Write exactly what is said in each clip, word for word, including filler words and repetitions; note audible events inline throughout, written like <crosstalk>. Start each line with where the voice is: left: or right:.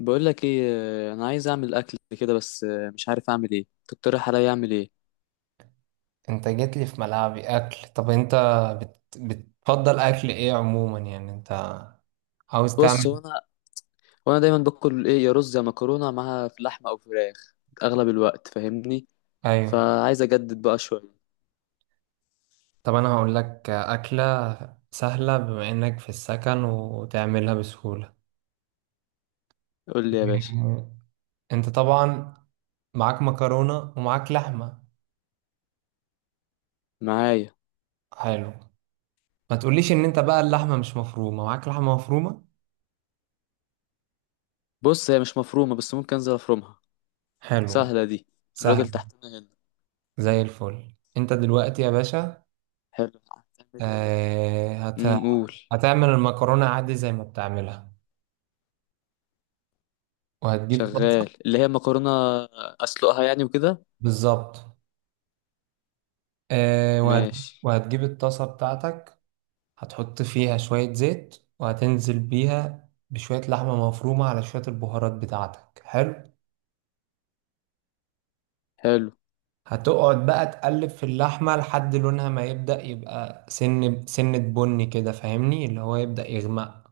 left: بقول لك ايه؟ آه، انا عايز اعمل اكل كده بس آه، مش عارف اعمل ايه، تقترح عليا اعمل ايه؟
right: انت جيت لي في ملعبي، اكل. طب انت بت... بتفضل اكل ايه عموما، يعني انت عاوز
left: بص،
right: تعمل؟
left: هو انا هو انا دايما باكل ايه، يا رز يا مكرونه معاها في لحمه او فراخ اغلب الوقت، فاهمني؟
right: ايوه.
left: فعايز اجدد بقى شويه.
right: طب انا هقول لك اكله سهله بما انك في السكن وتعملها بسهوله.
left: قول لي
right: <laughs>
left: يا باشا.
right: مم. انت طبعا معاك مكرونه ومعاك لحمه.
left: معايا.
right: حلو. ما تقوليش ان انت بقى اللحمه مش مفرومه؟ معاك لحمه مفرومه.
left: بص، هي مش مفرومه بس ممكن انزل افرمها.
right: حلو.
left: سهله دي. الراجل
right: سهل.
left: تحتنا هنا.
right: زي الفل انت دلوقتي يا باشا.
left: حلو، هتعمل ايه؟
right: آه هت...
left: امم قول.
right: هتعمل المكرونه عادي زي ما بتعملها، وهتجيب طاسة.
left: شغال اللي هي مكرونه، اسلقها يعني وكده.
right: بالظبط. آه وهتجيب,
left: ماشي.
right: وهتجيب الطاسة بتاعتك. هتحط فيها شوية زيت وهتنزل بيها بشوية لحمة مفرومة على شوية البهارات بتاعتك. حلو.
left: حلو.
right: هتقعد بقى تقلب في اللحمة لحد لونها ما يبدأ يبقى سن سنة بني كده، فاهمني، اللي هو يبدأ يغمق.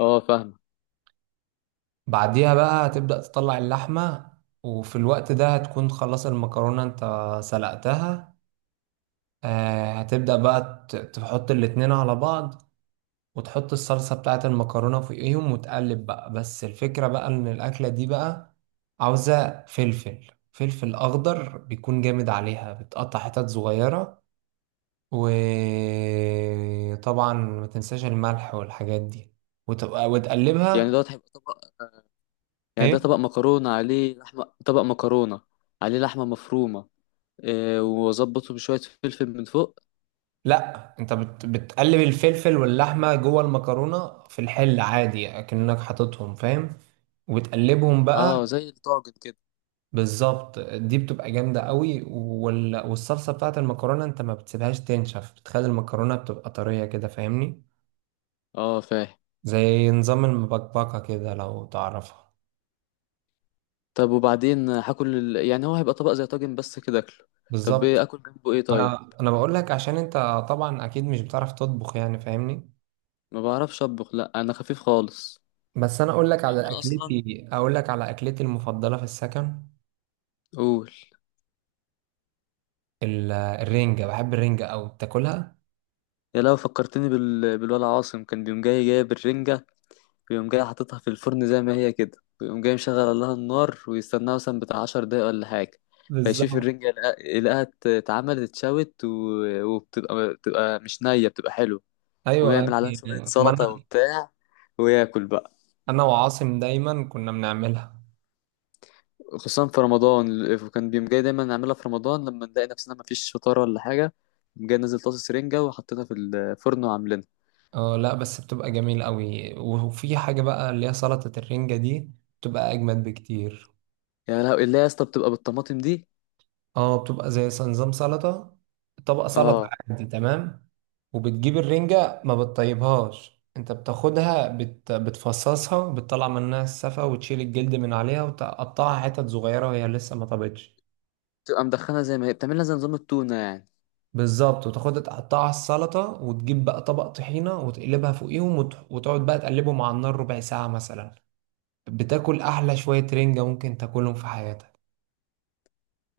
left: اه، فاهمه.
right: بعديها بقى هتبدأ تطلع اللحمة. وفي الوقت ده هتكون خلاص المكرونة انت سلقتها. آه هتبدأ بقى ت- تحط الاتنين على بعض، وتحط الصلصة بتاعة المكرونة فوقيهم وتقلب بقى. بس الفكرة بقى إن الأكلة دي بقى عاوزة فلفل. فلفل أخضر بيكون جامد عليها، بتقطع حتت صغيرة. وطبعا ما تنساش الملح والحاجات دي، وتبقى
left: يعني
right: وتقلبها.
left: دوت هيبقى طبق؟ يعني
right: إيه؟
left: ده طبق مكرونة عليه لحمة، طبق مكرونة عليه لحمة مفرومة؟ إيه، وأظبطه بشوية فلفل من فوق؟
right: لا، أنت بت... بتقلب الفلفل واللحمة جوه المكرونة في الحل عادي أكنك حاططهم، فاهم؟ وتقلبهم بقى.
left: اه زي الطاجن كده.
right: بالظبط. دي بتبقى جامدة قوي، وال... والصلصة بتاعت المكرونة انت ما بتسيبهاش تنشف، بتخلي المكرونة بتبقى طرية كده، فاهمني.
left: اه فاهم.
right: زي نظام المبكبكة كده لو تعرفها.
left: طب وبعدين هاكل ال... يعني هو هيبقى طبق زي طاجن بس كده اكله. طب ايه
right: بالظبط.
left: اكل جنبه ايه طيب؟
right: انا انا بقول لك عشان انت طبعا اكيد مش بتعرف تطبخ، يعني فاهمني.
left: ما بعرفش اطبخ، لا انا خفيف خالص.
right: بس انا اقول لك
left: يعني
right: على
left: انا اصلا.
right: اكلتي اقول لك على اكلتي المفضلة في السكن.
left: قول.
right: ال- الرنجة. بحب الرنجة قوي، بتاكلها.
left: يا، لو فكرتني بال... بالولا عاصم، كان بيقوم جاي جايب الرنجة ويقوم جاي حاططها في الفرن زي ما هي كده، ويقوم جاي مشغل لها النار ويستناها مثلا بتاع عشر دقايق ولا حاجة. فيشوف
right: بالظبط.
left: الرنجة، يلقى- يلاقيها ات- اتعملت اتشوت و... وبتبقى بتبقى مش نية، بتبقى حلوة.
right: ايوه
left: ويعمل عليها
right: يعني.
left: شوية
right: ما
left: سلطة
right: انا،
left: وبتاع، وياكل بقى.
right: انا وعاصم دايما كنا بنعملها.
left: خصوصا في رمضان، وكان بيقوم جاي دايما نعملها في رمضان لما نلاقي نفسنا مفيش فطار ولا حاجة، يقوم جاي نازل طاسة رنجة وحطيتها في الفرن وعاملينها.
right: اه. لا، بس بتبقى جميلة قوي، وفي حاجة بقى اللي هي سلطة الرنجة دي. بتبقى أجمد بكتير.
left: يا لهوي، اللي هي يا اسطى، بتبقى بالطماطم دي؟
right: اه، بتبقى زي نظام سلطة. طبق سلطة
left: اه،
right: عادي تمام. وبتجيب الرنجة ما بتطيبهاش. انت بتاخدها، بت... بتفصصها، بتطلع منها السفة وتشيل الجلد من عليها وتقطعها حتت صغيرة وهي لسه ما طابتش.
left: بتبقى مدخنة زي ما هي، بتعملها زي نظام التونة يعني.
right: بالظبط. وتاخدها تقطعها على السلطة وتجيب بقى طبق طحينة وتقلبها فوقيهم، وت... وتقعد بقى تقلبهم على النار ربع ساعة مثلا. بتاكل احلى شوية رنجة ممكن تاكلهم في حياتك.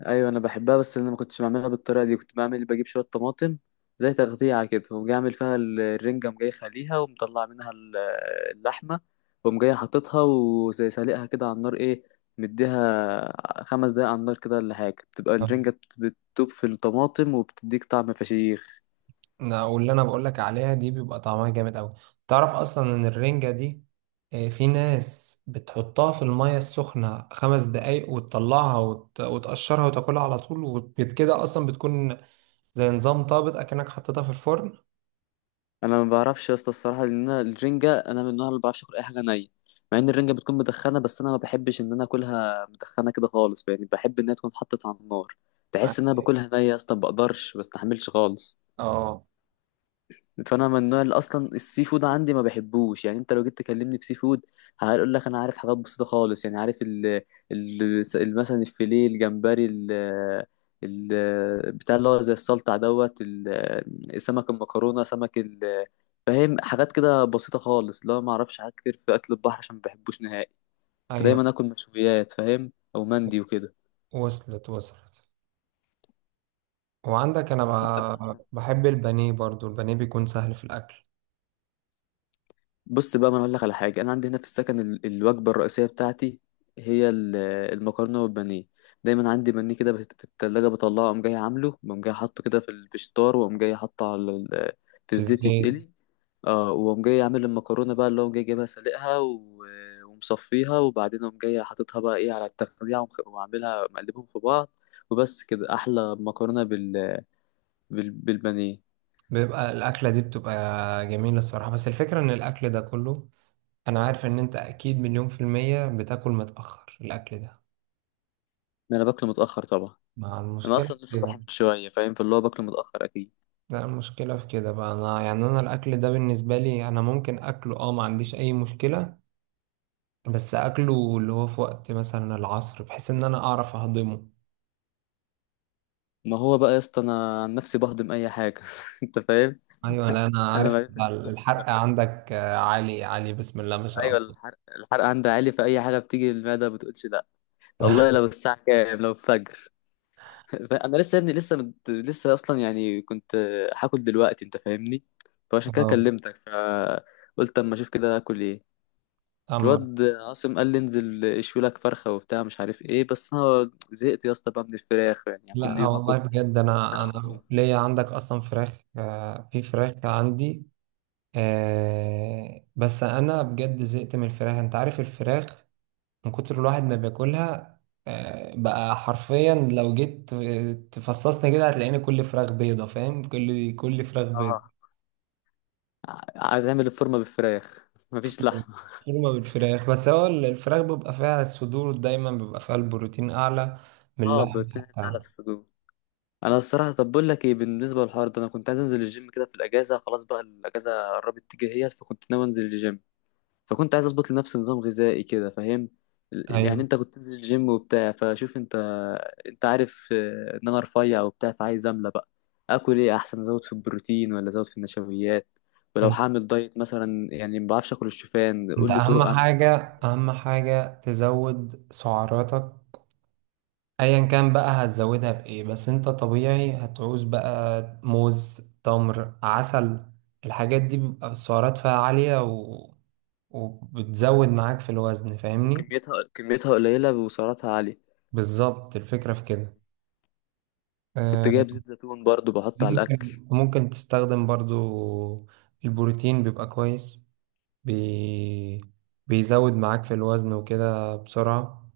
left: ايوه انا بحبها بس انا ما كنتش بعملها بالطريقه دي، كنت بعمل بجيب شويه طماطم زي تغذيه كده، وقوم جاي اعمل فيها ال- الرنجه، قوم جاي خليها ومطلع منها ال- اللحمه، وقوم جاي حاططها وزي سالقها كده على النار، ايه، مديها خمس دقايق على النار كده ولا حاجه، بتبقى الرنجه
right: آه.
left: بت- بتدوب في الطماطم وبتديك طعم فشيخ.
right: أنا- واللي انا بقولك عليها دي بيبقى طعمها جامد اوي. تعرف اصلا ان الرنجة دي، آه، في ناس بتحطها في المية السخنة خمس دقايق وتطلعها، وت- وتقشرها وتاكلها على طول، وكده اصلا بتكون زي نظام طابت، اكنك حطيتها في الفرن.
left: انا ما بعرفش يا اسطى الصراحه، لان انا الرنجه، انا من النوع اللي ما بعرفش اكل اي حاجه نيه. مع ان الرنجه بتكون مدخنه بس انا ما بحبش ان انا اكلها مدخنه كده خالص، يعني بحب انها تكون اتحطت على النار. بحس ان انا باكلها نيه يا اسطى، ما بقدرش، ما بستحملش خالص.
right: اه.
left: فانا من النوع اللي اصلا السي فود عندي ما بحبوش، يعني انت لو جيت تكلمني في سي فود، هقول لك انا عارف حاجات بسيطه خالص. يعني عارف ال ال ال- مثلا الفيليه، الجمبري، ال ال بتاع اللي هو زي السلطع دوت ال- سمك المكرونه، سمك ال فاهم، حاجات كده بسيطه خالص اللي هو ما اعرفش حاجات كتير في اكل البحر عشان ما بحبوش نهائي.
right: ايوه،
left: فدايما اكل مشويات، فاهم، او مندي وكده.
right: وصلت وصلت. وعندك انا
left: انت.
right: ب- بحب البانيه برضو. البانيه بيكون سهل في الاكل.
left: بص بقى، ما انا اقول لك على حاجه، انا عندي هنا في السكن ال- الوجبه الرئيسيه بتاعتي هي ال- المكرونه والبانيه. دايما عندي بانيه كده بس- في التلاجة بطلعه، اقوم جاي عامله، واقوم جاي حاطه كده في ال- في الشطار، واقوم جاي حاطه على ال- في
right: في
left: الزيت
right: الزيت.
left: يتقلي. اه، واقوم جاي عامل المكرونه بقى اللي هو جاي جايبها، سلقها و- ومصفيها، وبعدين اقوم جاي حاططها بقى، ايه، على التقليع ومخ- وعاملها مقلبهم في بعض وبس كده، احلى مكرونه بال... بال... بالبانيه.
right: بيبقى الأكلة دي بتبقى جميلة الصراحة. بس الفكرة إن الأكل ده كله، أنا عارف إن أنت أكيد مليون في المية بتاكل متأخر الأكل ده.
left: ما انا باكله متاخر طبعا.
right: مع
left: انا
right: المشكلة في
left: اصلا لسه
right: كده.
left: صاحي من شويه، فاهم، فاللي هو باكله متاخر اكيد.
right: ده المشكلة في كده بقى، أنا يعني، أنا الأكل ده بالنسبة لي أنا ممكن أكله أه ما عنديش أي مشكلة. بس أكله اللي هو في وقت مثلا العصر بحيث إن أنا أعرف أهضمه.
left: ما هو بقى يا اسطى، انا عن نفسي بهضم اي حاجه <laughs> انت فاهم.
right: أيوة. لا، أنا
left: انا
right: عارف.
left: ما بتقولش
right: الحرق
left: لا.
right: عندك آه، عالي عالي، بسم الله ما شاء
left: ايوه،
right: الله.
left: الحرق الحرق عندي عالي، في اي حاجه بتيجي للمعده ما بتقولش لا. والله،
right: <laughs>
left: لو الساعه كام، لو الفجر <laughs> انا لسه يا ابني، لسه مت... لسه اصلا يعني كنت هاكل دلوقتي انت فاهمني. فعشان كده
right: أه.
left: كلمتك، فقلت اما اشوف كده هاكل ايه.
right: أما
left: الواد عاصم قال لي انزل اشوي لك فرخه وبتاع مش عارف ايه، بس انا زهقت يا اسطى بقى من الفراخ، يعني, يعني كل
right: لا،
left: يوم اكل
right: والله بجد. انا
left: فراخ
right: انا
left: ورز.
right: ليا عندك اصلا فراخ، آه، في فراخ عندي. آه، بس انا بجد زهقت من الفراخ. انت عارف الفراخ، من كتر الواحد ما بياكلها. آه، بقى حرفيا لو جيت تفصصني كده هتلاقيني كل فراخ بيضة، فاهم؟ كل كل فراخ بيضة.
left: اه. ع- عايز اعمل الفورمه بالفراخ <laughs> مفيش لحمه.
right: شوربة بالفراخ. بس هو الفراخ بيبقى فيها الصدور دايما بيبقى فيها البروتين اعلى من
left: اه،
right: اللحم
left: بروتين اعلى
right: حتى.
left: في الصدور. انا الصراحه، طب بقول لك ايه، بالنسبه للحوار ده، انا كنت عايز انزل الجيم كده في الاجازه، خلاص بقى الاجازه قربت تيجي هي، فكنت ناوي انزل الجيم. فكنت عايز اظبط لنفسي نظام غذائي كده، فاهم. ال- يعني
right: ايوه.
left: انت كنت تنزل الجيم وبتاع، فشوف. انت انت عارف آه، ان انا رفيع وبتاع، فعايز املى بقى. اكل ايه احسن، ازود في البروتين ولا ازود في النشويات؟ ولو هعمل دايت مثلا، يعني ما بعرفش اكل الشوفان،
right: انت
left: قول لي
right: اهم
left: طرق اعمل بيها
right: حاجة
left: الشوفان
right: اهم
left: حلو.
right: حاجة تزود سعراتك. ايا كان بقى هتزودها بايه، بس انت طبيعي هتعوز بقى موز، تمر، عسل. الحاجات دي بيبقى السعرات فيها عالية، و... وبتزود معاك في الوزن، فاهمني.
left: وكميتها كميتها قليلة وسعراتها عالية.
right: بالظبط. الفكرة في كده.
left: كنت
right: آه،
left: جايب زيت زيتون برضو بحط على الأكل.
right: ممكن ممكن تستخدم برضو. البروتين بيبقى كويس. بي... بيزود معاك في الوزن وكده بسرعة.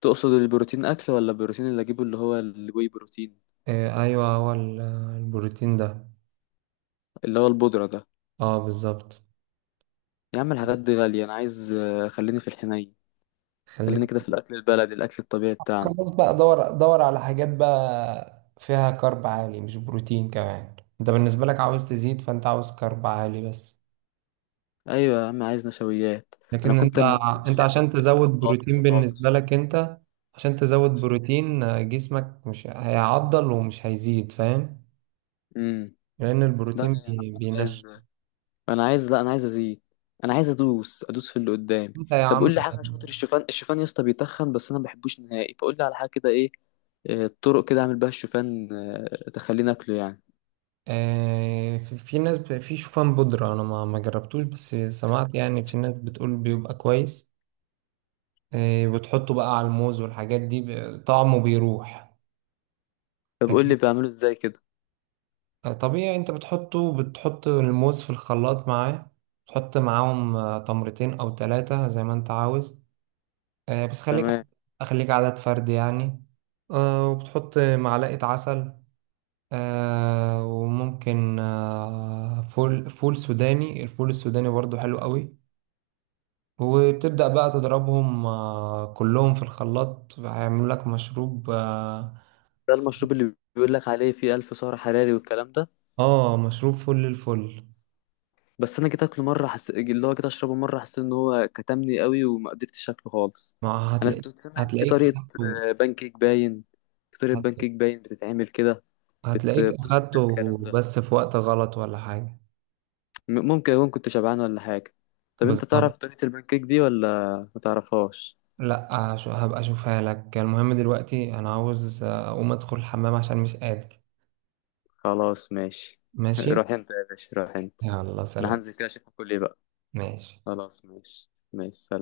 left: تقصد البروتين أكل ولا البروتين اللي أجيبه اللي هو الواي بروتين؟
right: آه، ايوه، هو ال- البروتين ده.
left: اللي هو البودرة ده؟
right: اه، بالظبط.
left: يا عم الحاجات دي غالية، أنا عايز آه، خليني في الحنين.
right: خليك.
left: خليني كده في الأكل البلدي، الأكل الطبيعي بتاعنا.
right: خلاص بقى. دور دور على حاجات بقى فيها كارب عالي، مش بروتين كمان. انت بالنسبة لك عاوز تزيد، فانت عاوز كارب عالي بس.
left: أيوة يا عم، عايز نشويات. أنا
right: لكن انت
left: كنت لما بنزل
right: انت
left: الجيم
right: عشان
left: كنت باكل
right: تزود
left: بطاطا
right: بروتين بالنسبة
left: وبطاطس.
right: لك، انت عشان تزود بروتين آه، جسمك مش هيعضل ومش هيزيد، فاهم؟
left: امم
right: لان
left: لا
right: البروتين
left: يا عم،
right: بي-
left: أنا عايز،
right: بينشف.
left: انا عايز لا انا عايز ازيد، انا عايز ادوس ادوس في اللي قدامي.
right: انت يا
left: طب
right: عم.
left: قول لي حاجه عشان خاطر الشوفان، الشوفان يا اسطى بيتخن بس انا ما بحبوش نهائي، فقول لي على حاجه كده ايه. آه، طرق كده اعمل بيها الشوفان آه، تخليني اكله يعني.
right: آه، في في ناس ب- في شوفان بودرة. انا ما ما جربتوش، بس سمعت يعني في ناس بتقول بيبقى كويس. آه، بتحطه بقى على الموز والحاجات دي، ب- طعمه بيروح.
left: طب قول
right: لكن
left: لي بعمله ازاي كده.
right: طبيعي انت بتحطه بتحط الموز في الخلاط معاه. تحط معاهم آه، تمرتين او ثلاثة زي ما انت عاوز، آه، بس خليك
left: تمام.
right: خليك عدد فرد يعني. آه، وبتحط معلقة عسل. آه، وممكن آه، فول فول سوداني. الفول السوداني برضو حلو قوي. وبتبدأ بقى تضربهم آه، كلهم في الخلاط، هيعملوا لك مشروب. اه.
left: ده المشروب اللي بيقول لك عليه فيه ألف سعر حراري والكلام ده؟
right: آه، مشروب فل الفل.
left: بس انا جيت اكله مره حس... اللي هو جيت اشربه مره، حسيت ان هو كتمني قوي وما قدرتش اكله خالص.
right: ما
left: انا
right: هتلاقيك
left: كنت سامع ان في
right: هتلاقيك
left: طريقه
right: أخدته-
left: آه، بان كيك باين. في طريقه بان
right: هت-
left: كيك باين بتتعمل كده؟ بت...
right: هتلاقيك
left: بتظبط الكلام
right: اخدته
left: ده؟
right: بس في وقت غلط ولا حاجة.
left: م- ممكن أكون كنت شبعان ولا حاجة. طب أنت
right: بالظبط.
left: تعرف طريقة البانكيك دي ولا ما تعرفهاش؟
right: لا، هش- هبقى اشوفها لك. المهم دلوقتي انا عاوز آه، اقوم ادخل الحمام عشان مش قادر.
left: خلاص ماشي. <laughs>
right: ماشي.
left: روح أنت يا باشا، روح أنت.
right: يلا،
left: أنا
right: سلام.
left: هنزل كده أشوف كل إيه بقى.
right: ماشي
left: خلاص، ماشي ماشي، سلام.